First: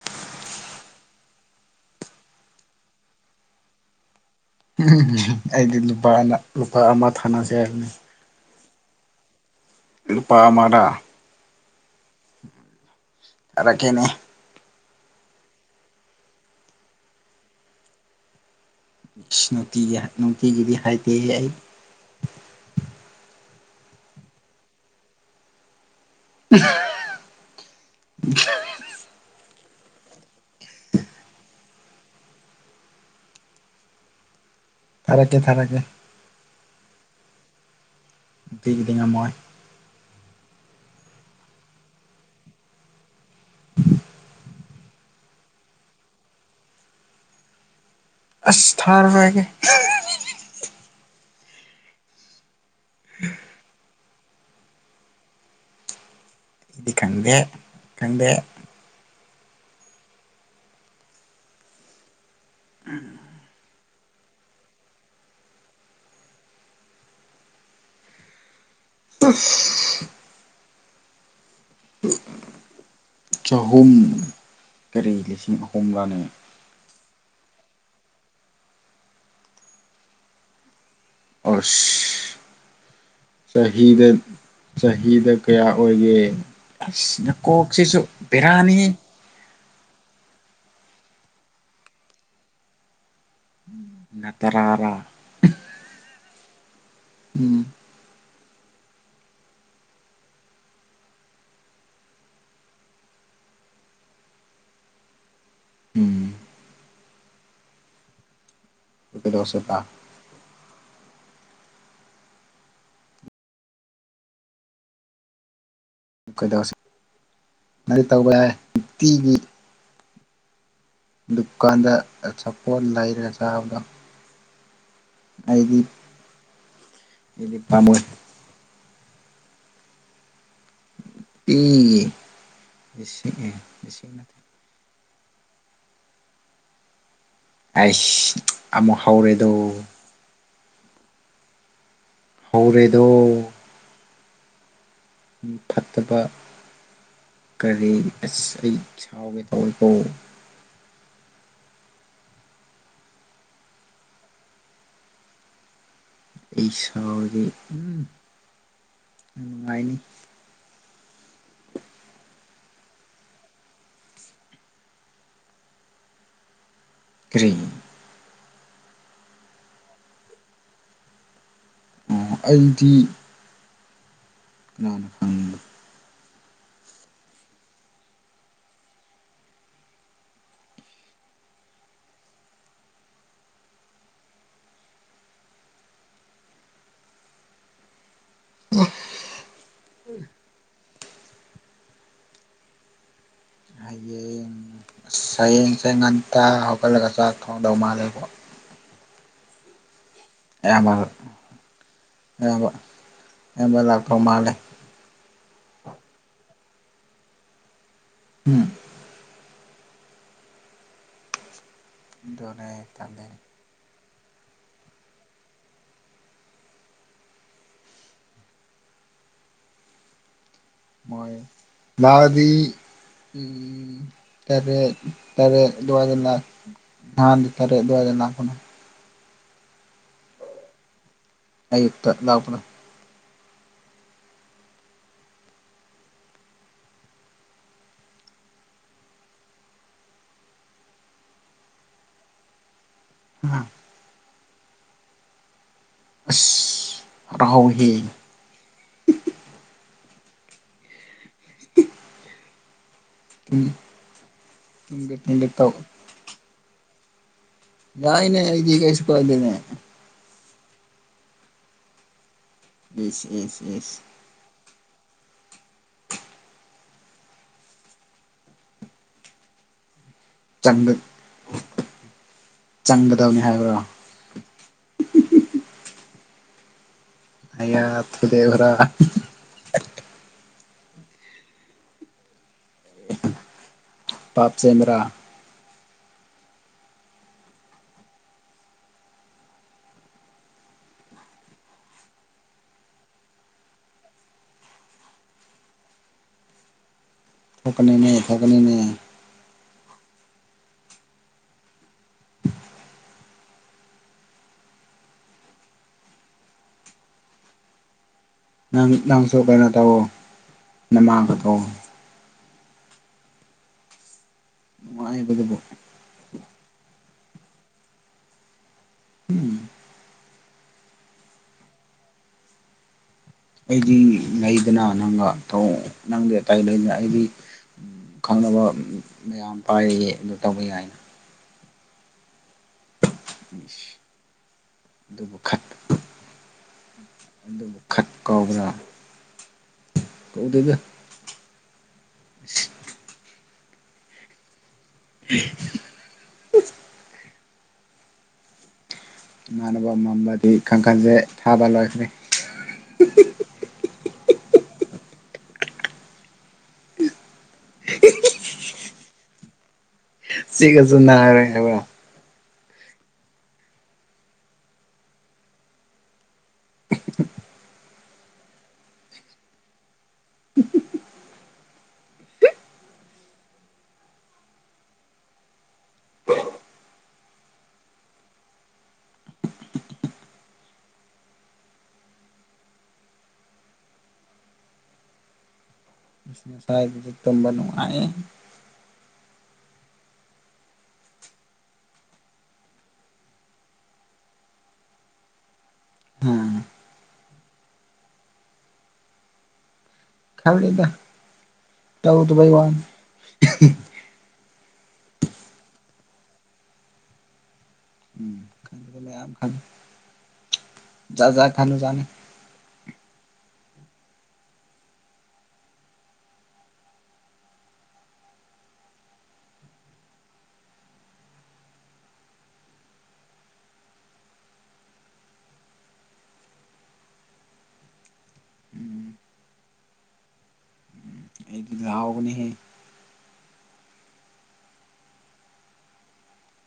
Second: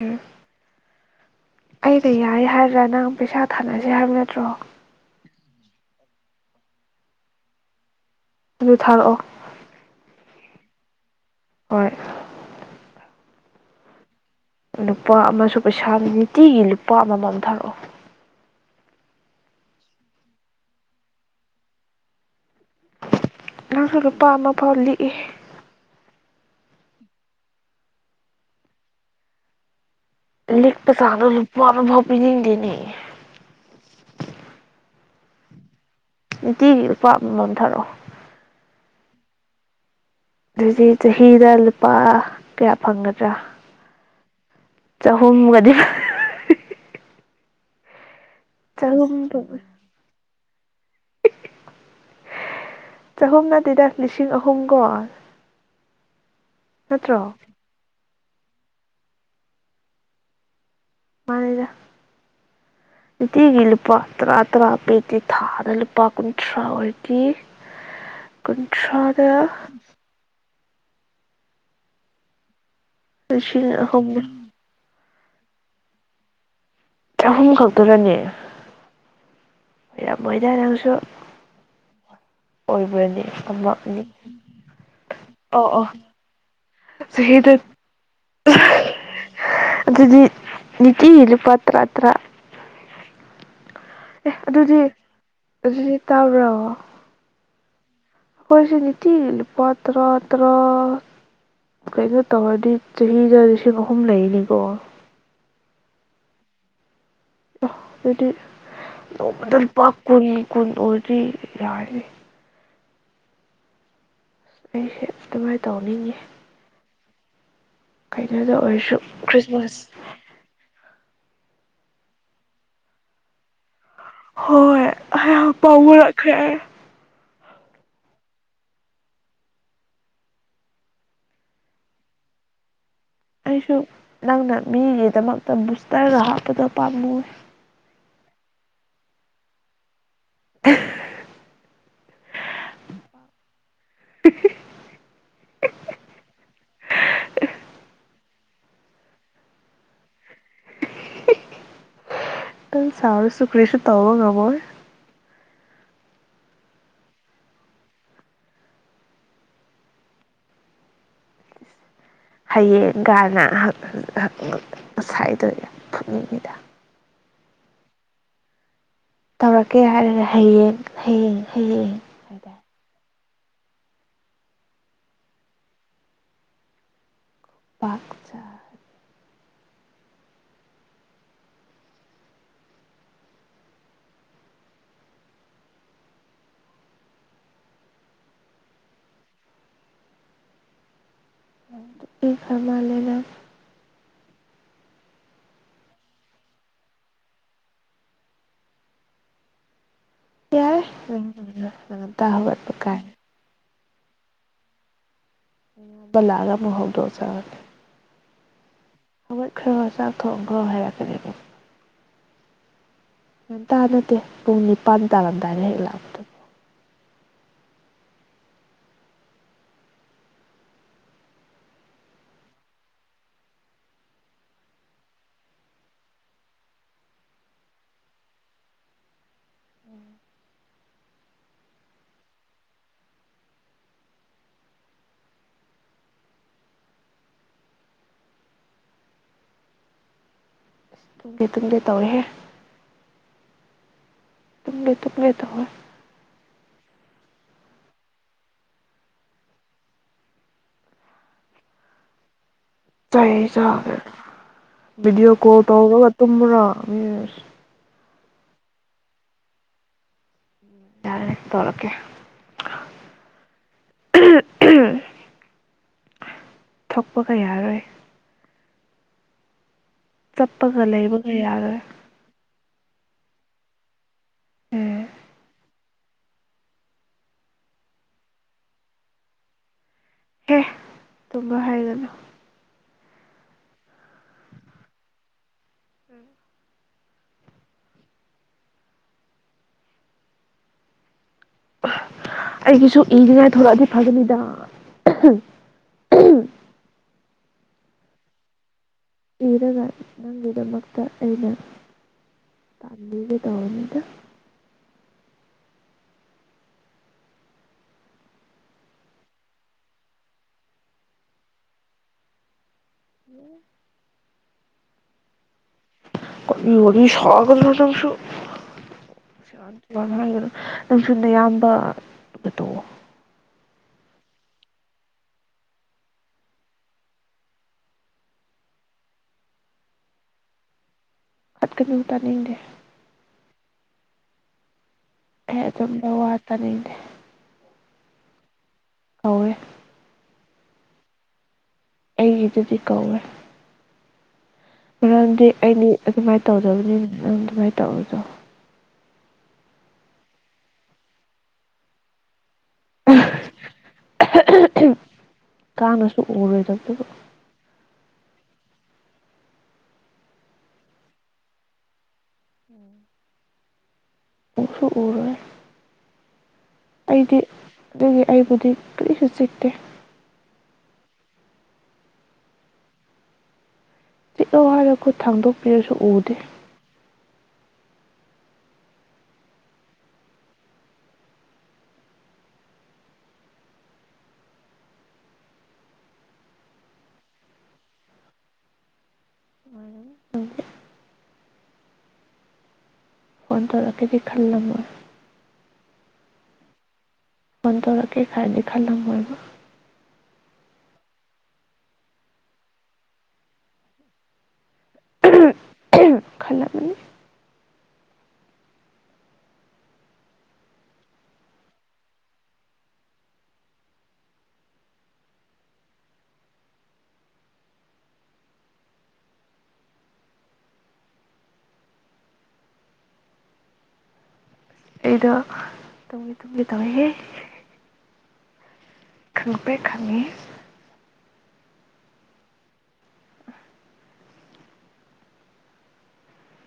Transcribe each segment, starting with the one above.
ꯎꯝ ꯑꯩꯩꯅ ꯌꯥꯏ ꯍꯥꯏꯗ꯭ꯔꯥ ꯅꯪ ꯄꯩꯁꯥ ꯊꯥꯅꯁ ꯍꯥꯏꯕ ꯅꯠꯇ꯭ꯔꯣ [unintelligible] ꯑꯩꯗꯤ ꯂꯨꯄꯥ ꯂꯨꯄꯥ ꯑꯃ ꯊꯥꯅꯁꯦ ꯍꯥꯏꯕꯅꯤ ꯑꯗꯨ ꯊꯥꯔꯛꯑꯣ ꯂꯨꯄꯥ ꯑꯃꯔꯥ ꯍꯣꯏ ꯈꯥꯔ ꯉꯦꯟꯅꯩ ꯂꯨꯄꯥ ꯑꯃꯁꯨ ꯄꯩꯁꯥ ꯅꯤꯇꯤꯒꯤ ꯂꯨꯄꯥ ꯑꯃꯃꯝ ꯊꯥꯔꯛꯑꯣ ꯅꯨꯡꯇꯤꯒꯤ ꯅꯨꯡꯇꯤꯒꯤꯗꯤ ꯍꯥꯏꯗꯦ ꯑꯩ ꯅꯪꯁꯦ ꯂꯨꯄꯥ ꯑꯃ ꯐꯥꯎ ꯂꯤꯛꯏꯍꯦ [unintelligible] [unintelligible] ꯂꯤꯛꯄꯁꯥꯅꯣ ꯂꯨꯄ ꯑꯃꯐꯥꯎ ꯄꯤꯅꯤꯡꯗꯦꯅꯤ ꯊꯥꯔꯛꯀꯦ ꯊꯥꯔꯛꯀꯦ ꯅꯨꯡꯇꯤꯒꯤ ꯂꯨꯄꯥ ꯑꯃꯃꯝꯊꯥꯔꯛꯑꯣ ꯅꯨꯡꯇꯤꯒꯤ ꯉꯝꯃꯣꯏ ꯑꯗꯨꯗꯤ ꯆꯍꯤꯗ ꯂꯨꯄꯥ ꯀꯌꯥ ꯐꯪꯒꯗ꯭ꯔꯥ ꯆꯍꯨꯝꯒꯗꯤ ꯆꯍꯨꯝ ꯑꯁꯊꯔꯔꯣꯏꯒꯦ [inaudible] ꯆꯍꯨꯝ ꯅꯠꯇꯦꯗ ꯂꯤꯁꯤꯡ ꯑꯍꯨꯝꯒꯣ ꯑꯩꯗꯤ ꯈꯪꯗꯦ [unintelligible] ꯃꯥꯅꯦꯗ ꯅꯨꯡꯇꯤꯒꯤ ꯂꯨꯞ ꯂꯨꯄꯥ ꯇꯔꯥ ꯇꯔꯥ ꯄꯤꯗꯤ ꯊꯥꯗ ꯂꯨꯄꯥ ꯀꯨꯟꯊ꯭ꯔꯥ ꯑꯣꯏꯗꯤ ꯑ ꯁꯥꯗ ꯎ ꯎꯝ ꯂꯤꯁꯤꯡ ꯑꯍꯨꯝ ꯀꯔꯤ ꯂꯤꯁꯤꯡ ꯑꯍꯨꯝꯂꯥꯅꯦ ꯆꯍꯨꯝ ꯈꯛꯇꯔꯅꯦ ꯍꯩꯔꯝ ꯃꯣꯏꯗ ꯅꯪꯁꯨ ꯑꯁ ꯑꯣꯏꯕ꯭ꯔꯅꯦ ꯑꯃ ꯑꯅꯤ ꯆꯍꯤꯗ ꯆꯍꯤꯗ ꯀꯌꯥ ꯑꯣ ꯑꯣ ꯑꯣꯏꯒꯦ ꯑꯁ ꯅ ꯆꯍꯤꯗ ꯀꯣꯛꯁꯤꯁꯨ ꯕꯦꯔꯥꯅꯤꯍꯦ ꯑꯗꯨꯗꯤ ꯅꯤꯇꯤ ꯂꯨꯄꯥ ꯇꯔꯥ ꯇꯔꯥ꯫ ꯑꯦ ꯑꯗꯨꯗꯤ ꯇꯔꯥꯔꯥ ꯑꯗꯨꯗꯤ ꯇꯥꯕꯔꯑꯣ ꯎꯝ ꯑꯩꯈꯣꯏꯁꯦ ꯅꯤꯇꯤꯒꯤ ꯂꯨꯄꯥ ꯇꯔꯥ ꯇꯔꯥ ꯀꯩꯅꯣ ꯇꯧꯔꯗꯤ ꯆꯍꯤꯗ ꯂꯤꯁꯤꯡ ꯑꯍꯨꯝ ꯂꯩꯅꯤꯀꯣ ꯎꯝ ꯑ ꯑꯗꯨꯗꯤ ꯅꯣꯡꯃꯗ ꯀꯩꯗꯧꯁꯦꯕ ꯂꯨꯄꯥ ꯀꯨꯟ ꯀꯨꯟ ꯂꯣꯏꯗ꯭ꯔꯤ ꯌꯥꯔꯤ ꯑꯩꯁꯨ ꯑꯗꯨꯃꯥꯏ ꯇꯧꯅꯤꯡꯉꯦ ꯀꯩꯗꯧꯁꯦ ꯅꯪꯗꯤ ꯇꯧꯕ ꯌꯥꯏ ꯀꯩꯅꯣꯗ ꯑꯣꯏꯔꯁꯨ ꯅꯨꯡꯇꯤꯒꯤ ꯈ꯭ꯔꯤꯁꯃꯥꯁ ꯗꯨꯀꯥꯟꯗ ꯑꯆꯥꯄꯣꯠ ꯂꯩꯔꯒ ꯆꯥꯕꯗꯣ ꯍꯣꯏ꯫ ꯍ ꯑꯩꯗꯤ ꯄꯥꯝꯃꯨꯔꯛꯈ꯭ꯔꯦ ꯑꯩꯗꯤ ꯄꯥꯝꯃꯨꯏ [unintelligible] ꯑꯦ ꯑꯩꯁꯨ ꯂꯤꯁꯤꯡ ꯅꯠꯇꯦ ꯅꯪꯅ ꯃꯤꯒꯤ ꯇꯃꯛꯇ ꯕꯨꯁꯇꯔ ꯍꯥꯞꯄꯗꯣ ꯄꯥꯝꯃꯨꯑꯦ꯫ ꯑꯩꯁ ꯑꯃꯨꯛ ꯍꯧꯔꯦꯗꯣ ꯑꯪ ꯍꯧꯔꯦꯗꯣ [unintelligible] ꯐꯠꯇꯕ ꯀꯔꯤ ꯑꯁ ꯑꯩ ꯁꯥꯎꯒꯦ ꯇꯧꯑꯦꯀꯣ ꯍꯤꯍꯤ ꯅꯪ ꯁꯥꯎꯔꯁꯨ ꯀꯔꯤꯁꯨ ꯇꯧꯕ ꯉꯝꯃꯣꯏ꯫ ꯑꯩ ꯁꯥꯎꯔꯤ ꯎꯝ ꯅꯨꯡꯉꯥꯏꯅꯤ ꯍꯌꯦꯡꯒꯅ ꯍꯍ ꯁꯥꯏꯗꯣꯏꯗꯣ ꯐꯨꯠꯅꯤꯡꯉꯤꯗ ꯀ꯭ꯔꯤ ꯇꯧꯔꯛꯀꯦ ꯍꯥꯏꯔꯒ ꯍꯌꯦꯡ ꯍꯌꯦꯡ ꯍꯌꯦꯡ ꯑꯣ ꯍꯥꯏꯗ ꯀꯅꯅ ꯐꯪꯏꯕ ꯄꯥꯛꯆ [unintelligible] [unintelligible] ꯍꯌꯦꯡ ꯑꯁ ꯍꯌꯦꯡꯁꯦ ꯉꯟꯇꯥ ꯍꯧꯒꯠꯂꯒ ꯆꯥꯛ ꯊꯣꯡꯗꯧ ꯃꯥꯜꯂꯦꯕꯣ ꯑꯌꯥꯝꯕ ꯇꯥꯏ ꯇꯥꯕꯔꯥ ꯀꯥꯏꯅ ꯊꯦꯡꯅ ꯂꯥꯛꯇꯧ ꯃꯥꯜꯂꯦ ꯃꯣꯏꯃꯌꯥꯝꯗꯣ ꯂꯥꯛꯑꯒ ꯑꯃꯨꯛ ꯍꯧꯗꯣꯛꯑ ꯖꯥꯠꯂ ꯎꯝ ꯍꯧꯒꯠꯈ꯭ꯔ ꯆꯥꯛ ꯊꯣꯡ ꯈ꯭ꯔꯣ ꯍꯥꯏꯔꯛꯀꯅꯤ ꯑꯗꯨꯅꯦ ꯇꯟ ꯉꯟꯇꯥ ꯅꯠꯇꯦ ꯄꯨꯡ ꯅꯤꯄꯥꯟ ꯇꯥꯔꯝꯗꯥꯏꯗ ꯍꯦꯛ ꯂꯥꯛꯎ ꯃꯣꯏ ꯂꯥꯛꯑꯗꯤ ꯑꯝ ꯇꯔꯦꯠ ꯇꯔꯦꯠ ꯑꯗꯥꯏꯗ ꯅꯍꯥꯟꯗꯤ ꯇꯔꯦꯠ ꯑꯗ꯭ꯋꯥꯏꯗ ꯂꯥꯛꯄꯅꯤ ꯑꯌꯨꯛꯇ ꯂꯥꯛꯄꯅꯦ ꯇꯨꯝꯒꯦ ꯇꯨꯝꯒꯦ ꯇꯧꯔꯦꯍꯦ [unintelligible] ꯇꯨꯝꯒꯦ ꯇꯨꯝꯒꯦ ꯇꯧꯋꯦ ꯏꯁ ꯐꯅꯥ ꯍꯥꯎꯋꯦꯍꯦ ꯆꯥꯏꯌꯦ ꯇꯨꯝꯒꯦ ꯚꯤꯗꯤꯌꯣ ꯇꯨꯝꯒꯦ ꯀꯣꯜ ꯇꯧ ꯇꯧꯔꯒ ꯇꯨꯝꯃꯨꯔꯣ ꯎꯝ ꯌꯥꯏꯅꯦ ꯑꯩꯗꯤ ꯀꯩꯁꯨ ꯀꯥꯏꯗꯦꯅꯦ ꯌꯥꯔꯦ ꯇꯧꯔꯛꯀꯦ ꯏꯁ ꯏꯁ ꯏꯁ [unintelligible] ꯊꯣꯛꯄꯒ ꯌꯥꯔꯣꯏ ꯆꯞꯄꯒ ꯂꯩꯕꯒ ꯌꯥꯔꯣꯏ ꯆꯪꯒꯗꯕꯅꯦ ꯍꯥꯏꯕ꯭ꯔꯣ ꯎꯝ ꯅꯌꯥ ꯊꯧꯗꯦꯛꯑꯨꯔ ꯍꯦ ꯗꯨꯃꯥꯏ ꯍꯥꯏꯒꯅꯨ ꯄꯥꯞ ꯆꯦꯟꯕ꯭ꯔꯥ ꯑꯩꯒꯤꯁꯨ ꯏꯟꯗꯤꯌꯥ ꯊꯣꯂꯛ ꯑꯗꯤ ꯐꯒꯅꯤꯗ ꯊꯣꯛꯀꯅꯤꯅꯦ ꯊꯥꯛꯀꯅꯤꯅꯦ ꯄꯤꯔꯒ ꯅꯪꯒꯤꯗꯃꯛꯇ ꯑꯩꯅ ꯇꯥꯟꯕꯤꯒꯦ ꯇꯧꯕꯅꯤꯗ ꯅꯪ ꯅꯪꯁꯨ ꯀꯩꯅꯣ ꯇꯧꯋꯣ ꯅꯃꯥꯡꯒ ꯇꯧ [unintelligible] ꯅꯨꯡꯉꯥꯏꯕꯗꯨꯕꯨ ꯇꯧꯒꯅꯨ ꯅꯪꯁꯨ ꯎꯝ [unintelligible] ꯅꯪꯁꯨ ꯅꯌꯥꯝꯕ ꯗ ꯇꯧꯑꯣ ꯑꯩꯗꯤ ꯂꯩꯗꯅ ꯅꯪꯒ ꯅꯪꯗꯤ ꯑꯇꯩ ꯂꯩꯗꯅ ꯑꯩꯗꯤ ꯈꯪꯅꯕ ꯃꯌꯥꯝ ꯄꯥꯏꯑꯦ ꯑꯗꯨ ꯇꯧꯕ ꯌꯥꯏꯅ ꯈꯠꯀꯅꯨ ꯇꯥꯅꯤꯡꯗꯦ ꯏꯁ ꯑꯩ ꯑꯗꯨꯒꯨꯝꯕ ꯋꯥ ꯇꯥꯅꯤꯡꯗꯦ ꯈꯠꯄ ꯍꯧꯒꯦꯔ ꯀꯧꯋꯦ ꯀꯧꯗꯧꯒꯦ ꯑꯩ ꯑꯗꯨꯗꯤ ꯀꯧꯋꯦ ꯃꯔꯝꯗꯤ ꯑꯩꯗꯤ ꯑꯗꯨꯃꯥꯏꯅ ꯇꯧꯗꯕꯅꯤꯅ ꯁꯨꯃꯥꯏ ꯇꯧꯕꯗꯣ ꯏꯃꯥꯟꯅꯕ ꯑꯃꯝꯕꯗꯤ ꯀꯥꯡꯈꯜꯁꯦ ꯊꯥꯕ ꯂꯣꯏꯈ꯭ꯔꯦ [unintelligible] [inaudible] ꯀꯥꯡꯅꯁꯨ ꯎꯔꯣꯏꯗꯕꯗꯨꯕꯨ [unintelligible] ꯆꯤꯛꯑꯁꯨ ꯅꯔꯦ ꯍꯥꯏꯕ ꯎꯁꯨ ꯎꯔꯣꯏ ꯑꯩꯗꯤ ꯑꯗꯨꯒꯤ ꯑꯩꯕꯨꯗꯤ ꯀꯔꯤꯁꯨ ꯆꯤꯛꯇꯦ ꯆꯤꯛꯑꯣ ꯍꯥꯏꯔꯒ ꯈꯨꯠ ꯊꯥꯡꯗꯣꯛꯄꯤꯔꯁꯨ ꯎꯗꯦ ꯉꯁꯥꯢꯗꯨ ꯇꯨꯝꯕ ꯅꯨꯡꯉꯥꯢꯌꯦ ꯐꯣꯟ ꯇꯧꯔꯛꯀꯦꯗꯤ ꯈꯂꯝꯃꯣꯏ ꯎꯝ ꯐꯣꯟ ꯇꯔꯛꯀꯦ ꯀꯥꯏꯗꯤ ꯈꯜꯂꯝꯃꯣꯢꯕ ꯈꯜꯂꯤꯗ ꯇꯧꯗꯕꯩ ꯋꯥꯅꯤ ꯈꯜꯂꯝꯃꯅꯤ ꯎꯝ ꯈꯜꯂꯤ ꯃꯌꯥꯝ ꯈꯜꯂꯤ ꯖꯥꯠ ꯖꯥꯠ ꯈꯟꯕꯖꯥꯠꯅꯤ ꯑꯩꯗ ꯇꯨꯝꯒꯦ ꯇꯨꯝꯒꯦ ꯇꯧꯌꯦꯍꯦ ꯎꯝ ꯈꯪꯄ꯭ꯔꯦꯛ ꯈꯪꯢ ꯀꯥꯎꯒꯅꯤꯍꯦ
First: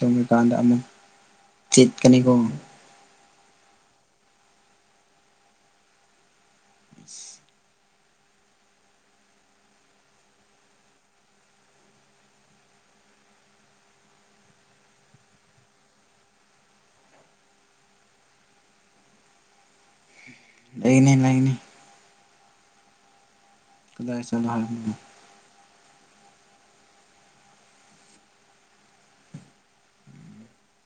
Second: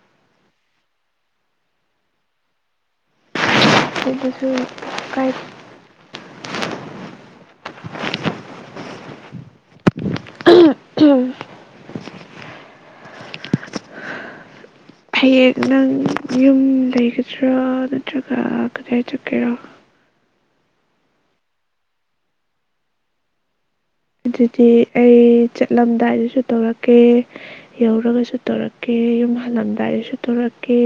ꯇꯨꯝꯃꯀꯥꯟꯗ ꯑꯃꯨꯛ ꯆꯤꯠꯀꯅꯤꯀꯣ ꯑꯗꯨꯁꯨ ꯀꯥꯏꯗꯦ ꯍꯌꯦꯡ ꯅꯪ ꯌꯨꯝ ꯂꯩꯒꯗ꯭ꯔꯥ ꯅꯠꯇ꯭ꯔꯒ ꯀꯗꯥꯏ ꯆꯠꯀꯦꯔꯥ ꯂꯩꯅꯤ ꯂꯩꯅꯤ ꯀꯗꯥꯏ ꯆꯠꯂꯣ ꯑꯗꯨꯗꯤ ꯍꯥꯏꯕꯅꯣ ꯑꯩ ꯆꯠꯂꯝꯗꯥꯏꯗꯁꯨ ꯇꯧꯔꯛꯀꯦ ꯌꯧꯔꯒꯁꯨ ꯇꯧꯔꯛꯀꯦ ꯌꯨꯝ ꯍꯜꯂꯝꯗꯥꯏꯗꯁꯨ ꯇꯧꯔꯛꯀꯦ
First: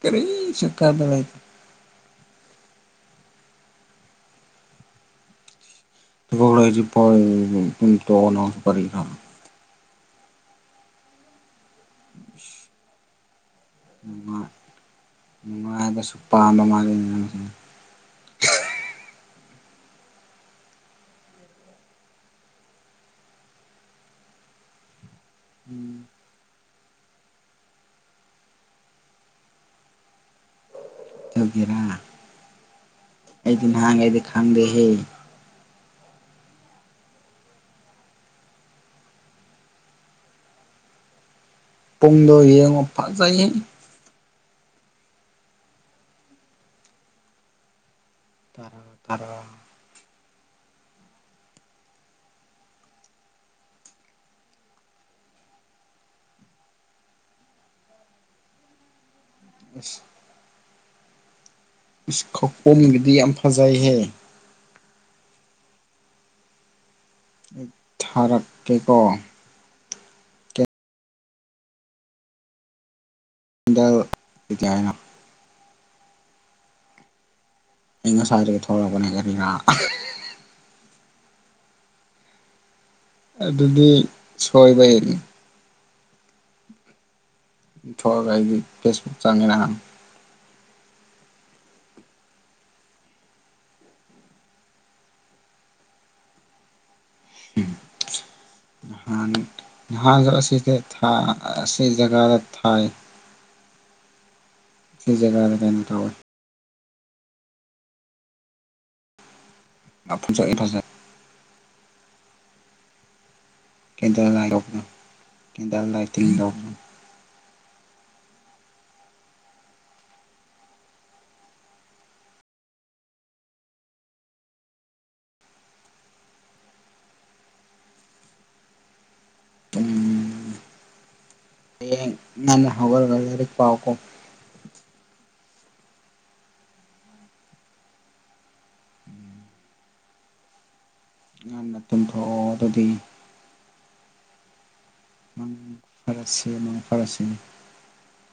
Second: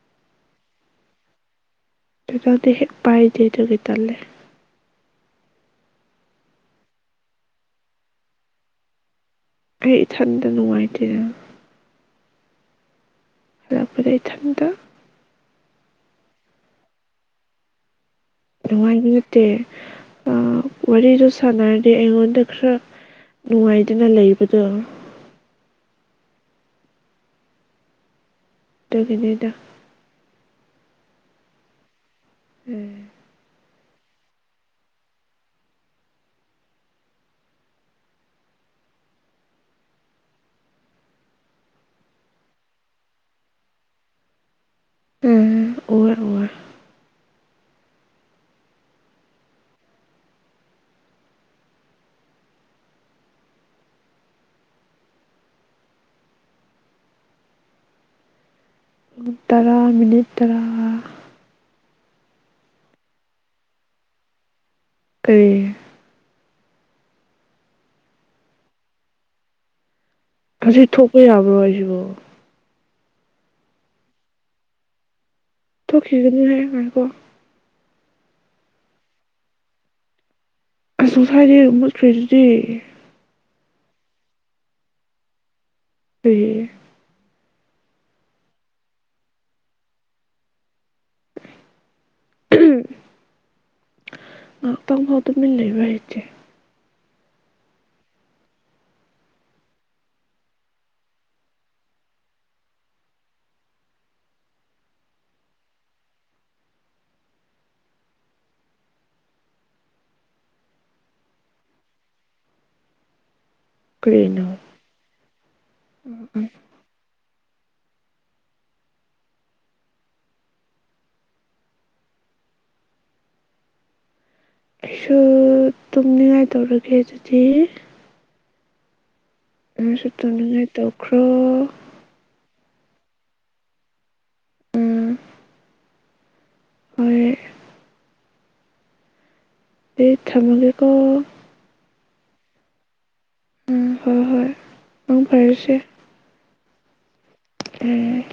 ꯀꯔꯤꯁꯨ ꯀꯥꯟꯅꯔꯣꯏ ꯗꯗꯥꯗꯤ ꯍꯦꯛ ꯄꯥꯏꯗꯦ ꯑꯗꯨꯒꯤ ꯇꯜꯂꯦ ꯇꯣꯅ [unintelligible] ꯑꯩ ꯏꯊꯟꯗ ꯅꯨꯡꯉꯥꯏꯇꯦ ꯍꯜꯂꯛꯄꯗ ꯏꯊꯟꯇ ꯅꯨꯡꯉꯥꯏꯕꯁꯨ ꯄꯥꯝꯕ ꯃꯥꯂꯦꯅꯦ ꯅꯪꯁꯦ ꯅꯨꯡꯉꯥꯏꯕ ꯅꯠꯇꯦ ꯋꯥꯔꯤꯗꯣ ꯁꯥꯟꯅꯔꯗꯤ ꯑꯩꯉꯣꯟꯗ ꯈꯔ ꯅꯨꯡꯉꯥꯏꯗꯅ ꯂꯩꯕꯗꯣ ꯑꯗꯨꯒꯤꯅꯤꯗ ꯎꯝ ꯅꯍꯥꯟꯒꯩꯗꯤ ꯈꯪꯗꯦ ꯍꯦ ꯄꯨꯡꯗꯣ ꯌꯦꯡꯉꯣ ꯐꯖꯩꯌꯦ ꯎꯝ ꯎꯔꯦ ꯎꯔꯦ ꯇꯔꯥ ꯇꯔꯥ ꯇꯔꯥ ꯃꯤꯅꯤꯠ ꯇꯔꯥ ꯏꯁ ꯈꯄꯣꯝꯒꯤꯗꯤ ꯌꯥꯝ ꯐꯖꯩꯍꯦ ꯀꯔꯤ ꯊꯥꯔꯛꯀꯦꯀꯣ ꯈꯥꯁꯤ ꯊꯣꯛꯄ ꯌꯥꯕ꯭ꯔꯣ ꯑꯩꯁꯤꯕꯨ [unintelligible] ꯊꯣꯛꯈꯤꯒꯅꯤ ꯍꯥꯏꯌꯦ ꯉꯥꯏꯈꯣ ꯑꯩ ꯉꯁꯥꯏꯗꯩ ꯊꯣꯛꯂꯛꯄꯅꯤ ꯂꯦꯞꯄꯤꯅ ꯑꯁꯨꯁꯥꯏꯗꯤ ꯃꯨꯠꯈꯔꯤꯗꯨꯗꯤ ꯑꯗꯨꯗꯤ ꯁꯣꯏꯕ ꯅꯤ [unintelligible] ꯊꯣꯛꯒ ꯑꯗꯤ ꯐꯦꯁꯕꯨꯛ ꯆꯪꯉꯦꯅ ꯉꯥꯛꯇꯪ ꯐꯥꯎꯕ ꯇꯨꯃꯤꯟ ꯂꯩꯕ ꯍꯩꯇꯦ ꯉꯍꯥꯟꯁꯨ ꯑꯁꯤꯗ ꯊꯥ ꯑꯁꯤ ꯖꯒꯥꯗ ꯊꯥꯏ ꯁ ꯖꯒꯥꯗ ꯀꯩꯅꯣꯡ ꯇꯧꯌꯦ ꯃꯈꯥꯖꯥꯏ ꯗꯨꯗ ꯀꯦꯟꯗꯦꯜ ꯀꯔꯤꯅꯣ ꯂꯥꯏ ꯂꯒꯅ ꯀꯦꯟꯗꯦꯜ ꯂꯥꯏꯇꯤꯡ ꯊꯧꯕꯗꯨ ꯑꯩꯁꯨ ꯇꯨꯝꯅꯤꯡꯉꯥꯏ ꯇꯧꯔꯒꯦ ꯑꯗꯨꯗꯤ ꯇꯨꯝ ꯅꯪꯁꯨ ꯇꯨꯝꯅꯤꯡꯉꯥꯏ ꯇꯧꯈ꯭ꯔꯣ ꯉꯟꯅ ꯍꯧꯔꯒ ꯂꯥꯔꯤꯛ ꯄꯥꯎꯀꯣ ꯎꯝ ꯍꯣꯏ ꯑꯩ ꯊꯝꯃꯒꯦ [unintelligible] ꯇꯨꯝꯊꯣꯛꯑꯣ ꯑꯗꯨꯗꯤ ꯎꯝ ꯍꯣꯏ ꯍꯣꯏ ꯃꯪ ꯎꯝ ꯐꯔꯁꯦ ꯐꯔꯁꯦ ꯃꯪ ꯐꯔꯁꯦ ꯎꯝ